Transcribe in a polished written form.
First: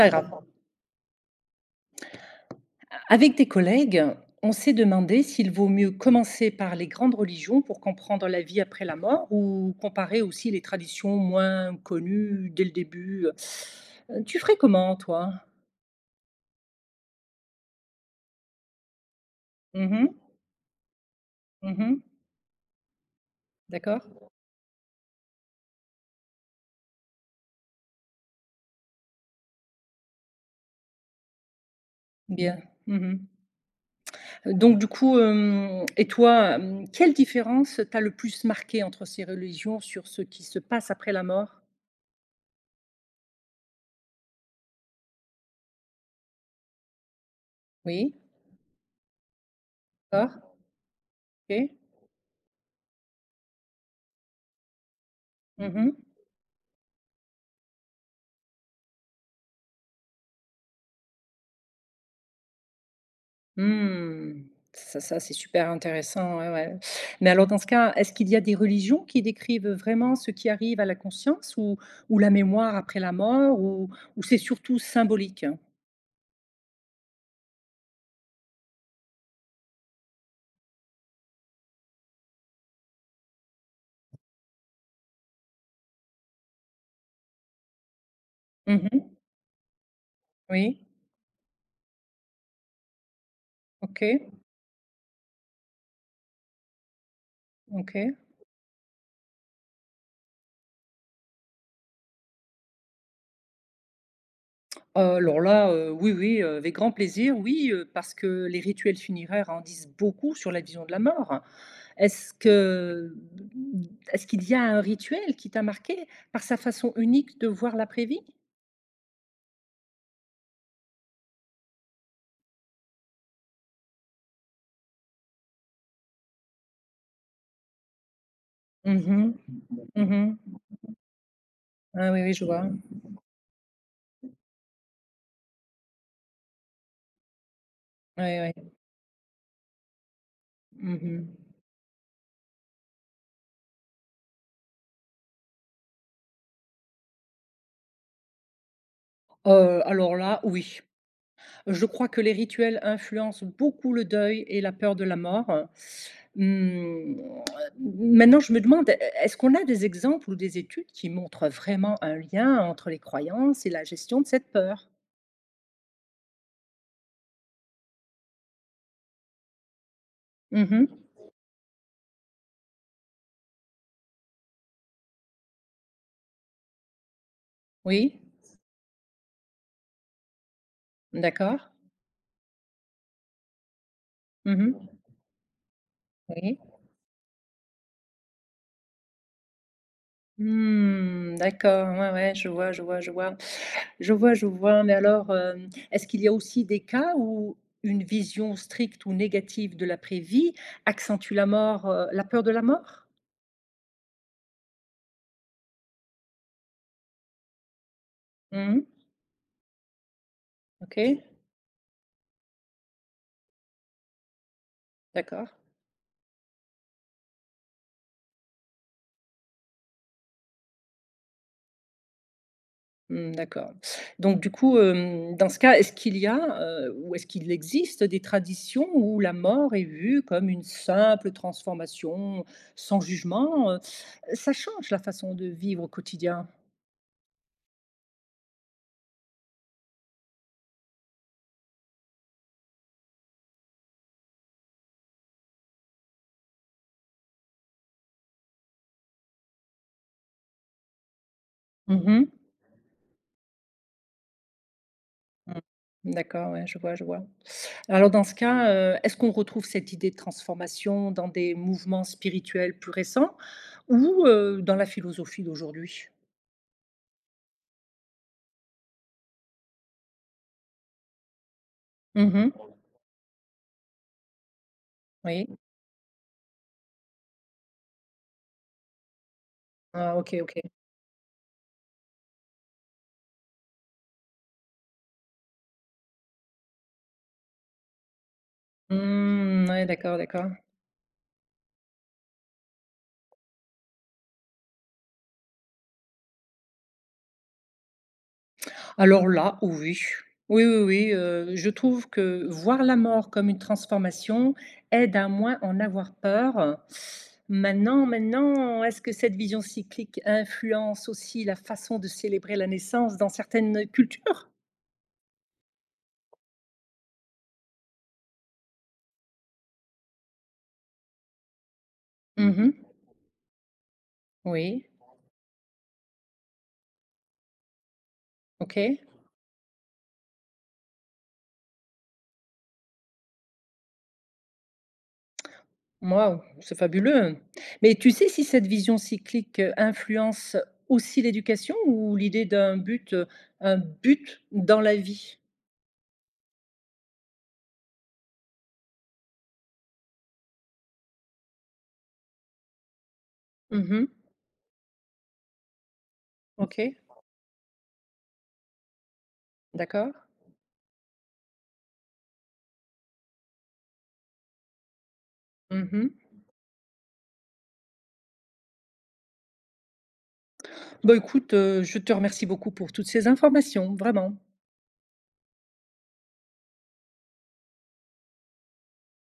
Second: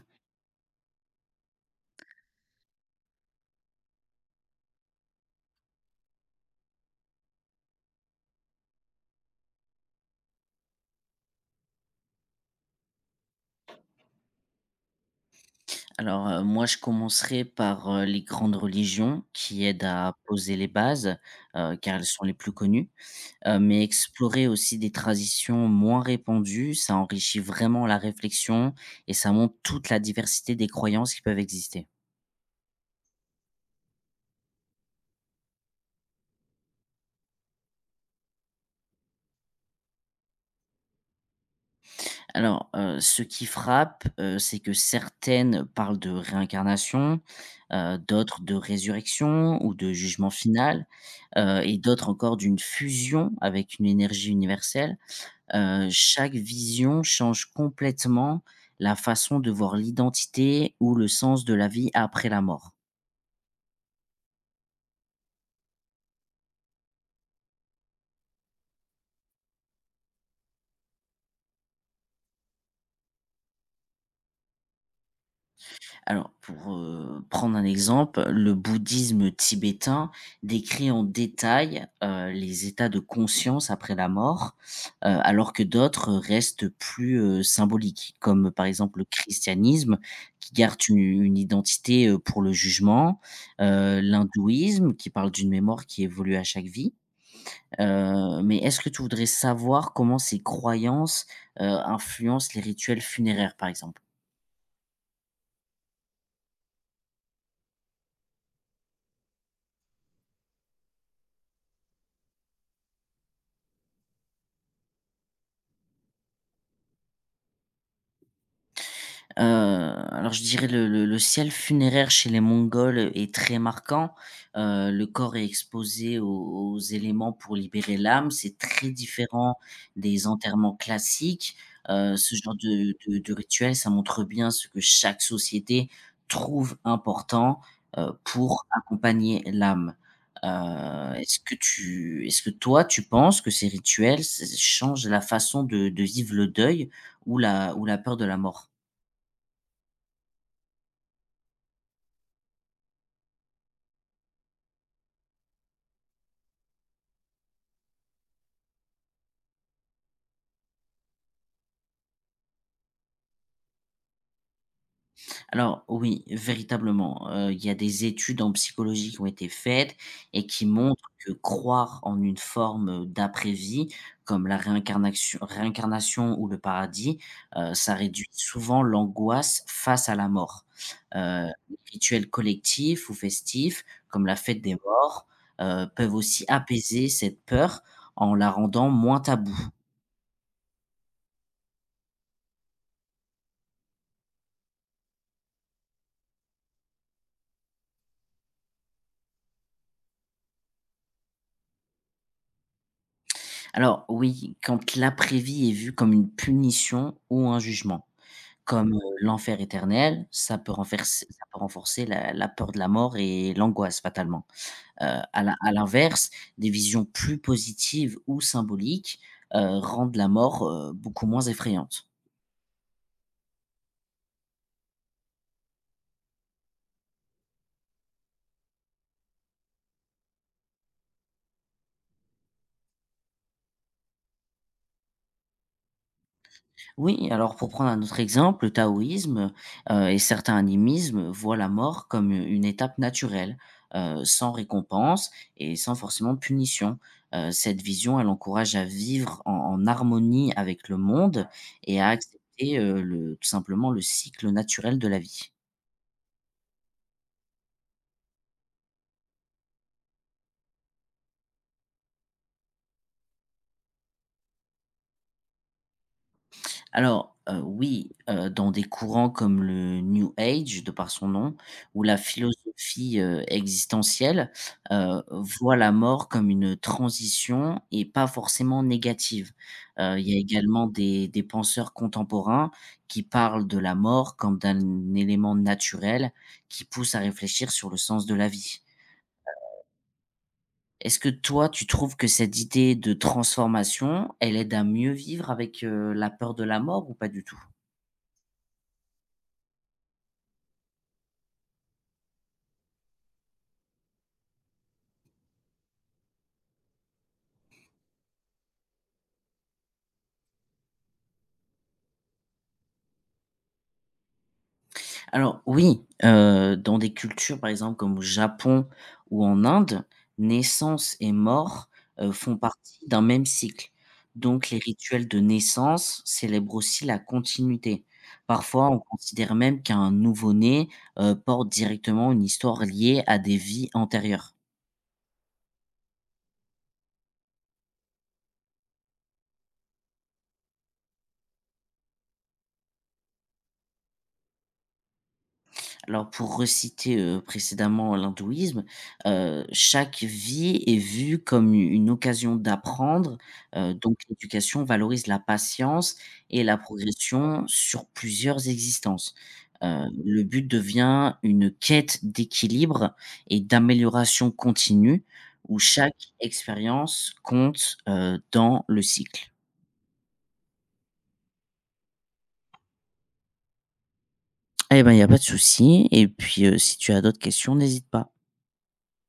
Pas grave. Avec des collègues, on s'est demandé s'il vaut mieux commencer par les grandes religions pour comprendre la vie après la mort ou comparer aussi les traditions moins connues dès le début. Tu ferais comment, toi? Moi, je commencerai par, les grandes religions qui aident Mhm, à poser les bases, mhm, car elles sont les plus connues, mais d'accord, explorer aussi des traditions moins répandues, ça enrichit vraiment la réflexion et ça montre toute la diversité des croyances qui peuvent exister. bien. Mhm. Donc, du coup, et toi, quelle différence t'as le plus marqué entre ces religions sur ce qui se passe après la mort? Ce qui frappe, c'est que certaines parlent de réincarnation, Oui, d'autres de résurrection ou de jugement d'accord, final, ok. et d'autres encore d'une fusion avec une énergie universelle. Mhm. Chaque vision change complètement la façon de voir l'identité ou le sens de la vie après la mort. Mmh. Ça, c'est super intéressant, ouais, ouais. Mais alors dans ce cas, est-ce qu'il y a des religions qui décrivent vraiment ce qui arrive à la conscience ou la mémoire après la mort ou c'est surtout symbolique? Alors pour, prendre un exemple, le bouddhisme tibétain décrit en détail, les états de conscience après la mort, alors que d'autres restent plus, symboliques, comme par exemple le Mmh. christianisme qui garde Oui. u une identité, pour le jugement, OK, l'hindouisme qui parle d'une mémoire qui évolue à chaque vie. OK. Mais est-ce que tu voudrais savoir comment ces croyances, influencent les rituels funéraires, par exemple? Alors là, oui, oui, avec grand plaisir, oui, parce que les rituels funéraires en disent beaucoup sur la vision de la mort. Est-ce que est-ce qu'il y a un rituel qui t'a marqué par sa façon unique de voir l'après-vie? Alors je dirais le ciel funéraire chez les Mongols, est très marquant. Le corps est exposé aux éléments pour libérer l'âme. C'est très Mmh mh. différent des Mmh. enterrements classiques. Ah oui, oui, Ce je genre vois. de rituel, ça montre bien ce que chaque société trouve important, Ouais, pour ouais. accompagner l'âme. Heu, Mmh mh. est-ce que tu est-ce que toi, tu penses que ces rituels, ç changent la façon de vivre le deuil ou la peur de la mort? Alors là, oui. Je crois que les rituels influencent beaucoup le deuil et la peur de la mort. Mmh, maintenant je me demande, e est-ce qu'on a des exemples ou des études qui montrent vraiment un lien entre les croyances et la gestion de cette peur? Alors oui, véritablement, il y a des études en psychologie qui ont été faites et qui Mmh. montrent que croire en une forme, d'après-vie, comme la réincarnaction réincarnation ou le paradis, ça Oui, réduit souvent l'angoisse face à la mort. D'accord. Les rituels collectifs ou festifs, comme la fête des Mmh. morts, peuvent aussi Oui. apaiser cette peur en la rendant moins taboue. Mmh, d'accord, ouais, ouais, je vois, je vois, je vois. Je vois, je vois, mais alors, est-ce qu'il y a aussi des cas où une vision stricte ou négative de l'après-vie accentue la mort, la peur de la mort? Alors oui, quand l'après-vie est vue comme une punition ou un jugement. Mmh. Comme, l'enfer éternel, OK, ça peut renforcer la peur de la mort et l'angoisse fatalement. Heu, d'accord. À l'inverse, des visions plus positives ou symboliques, rendent la mort, beaucoup moins effrayante. Mmh, d'accord. Donc du coup, dans ce cas, est-ce qu'il y a, ou est-ce qu'il existe des traditions où la mort est vue comme une simple transformation sans jugement, Ça change la façon de vivre au quotidien. Oui, alors pour prendre un autre exemple, le taoïsme et certains animismes voient la mort comme une étape naturelle, sans récompense et sans forcément punition. Cette vision, elle encourage à vivre en harmonie avec le monde et à Mmh. accepter le, tout simplement le cycle naturel de la vie. Mmh. D'accord, ouais, je vois, je vois. Alors dans ce cas, est-ce qu'on retrouve cette idée de transformation dans des mouvements spirituels plus récents ou, dans la philosophie d'aujourd'hui? Dans des courants comme le New Age, de par son nom, où la Mmh. philosophie, existentielle, Oui. voit la mort comme une transition et pas forcément négative. Ah Il OK, y a OK. également des penseurs contemporains qui parlent de la mort comme d'un élément naturel qui pousse à réfléchir sur le sens de la vie. Mmh, ouais, d'accord, d'accord. Est-ce que toi, tu trouves que cette idée de transformation, elle aide à mieux vivre avec, la peur de la mort ou pas du tout? Alors là, oui. Oui, oui, oui, je trouve que voir la mort comme une transformation aide à moins en avoir peur. Maintenant, est-ce que cette vision cyclique influence aussi la façon de célébrer la naissance dans certaines cultures? Dans des cultures, par exemple, comme au Japon ou en Inde, naissance et mort, font Mmh. partie d'un même cycle. Donc les Oui, rituels de naissance célèbrent aussi la continuité. Parfois, on OK. considère même qu'un nouveau-né, porte directement une histoire liée à des vies antérieures. Waouh, c'est fabuleux. Mais tu sais si cette vision cyclique, influence aussi l'éducation ou l'idée d'un but, un but dans la vie? Pour reciter précédemment, l'hindouisme, chaque vie est vue comme une occasion d'apprendre, Mmh. donc l'éducation valorise la patience et la OK, progression sur plusieurs existences. D'accord. Le but devient une quête d'équilibre et d'amélioration continue où chaque Mmh. expérience compte, dans le cycle. Bah, écoute, je te remercie beaucoup pour toutes ces informations, vraiment. Eh ben, il y a pas de souci et puis, si tu as d'autres questions, n'hésite pas.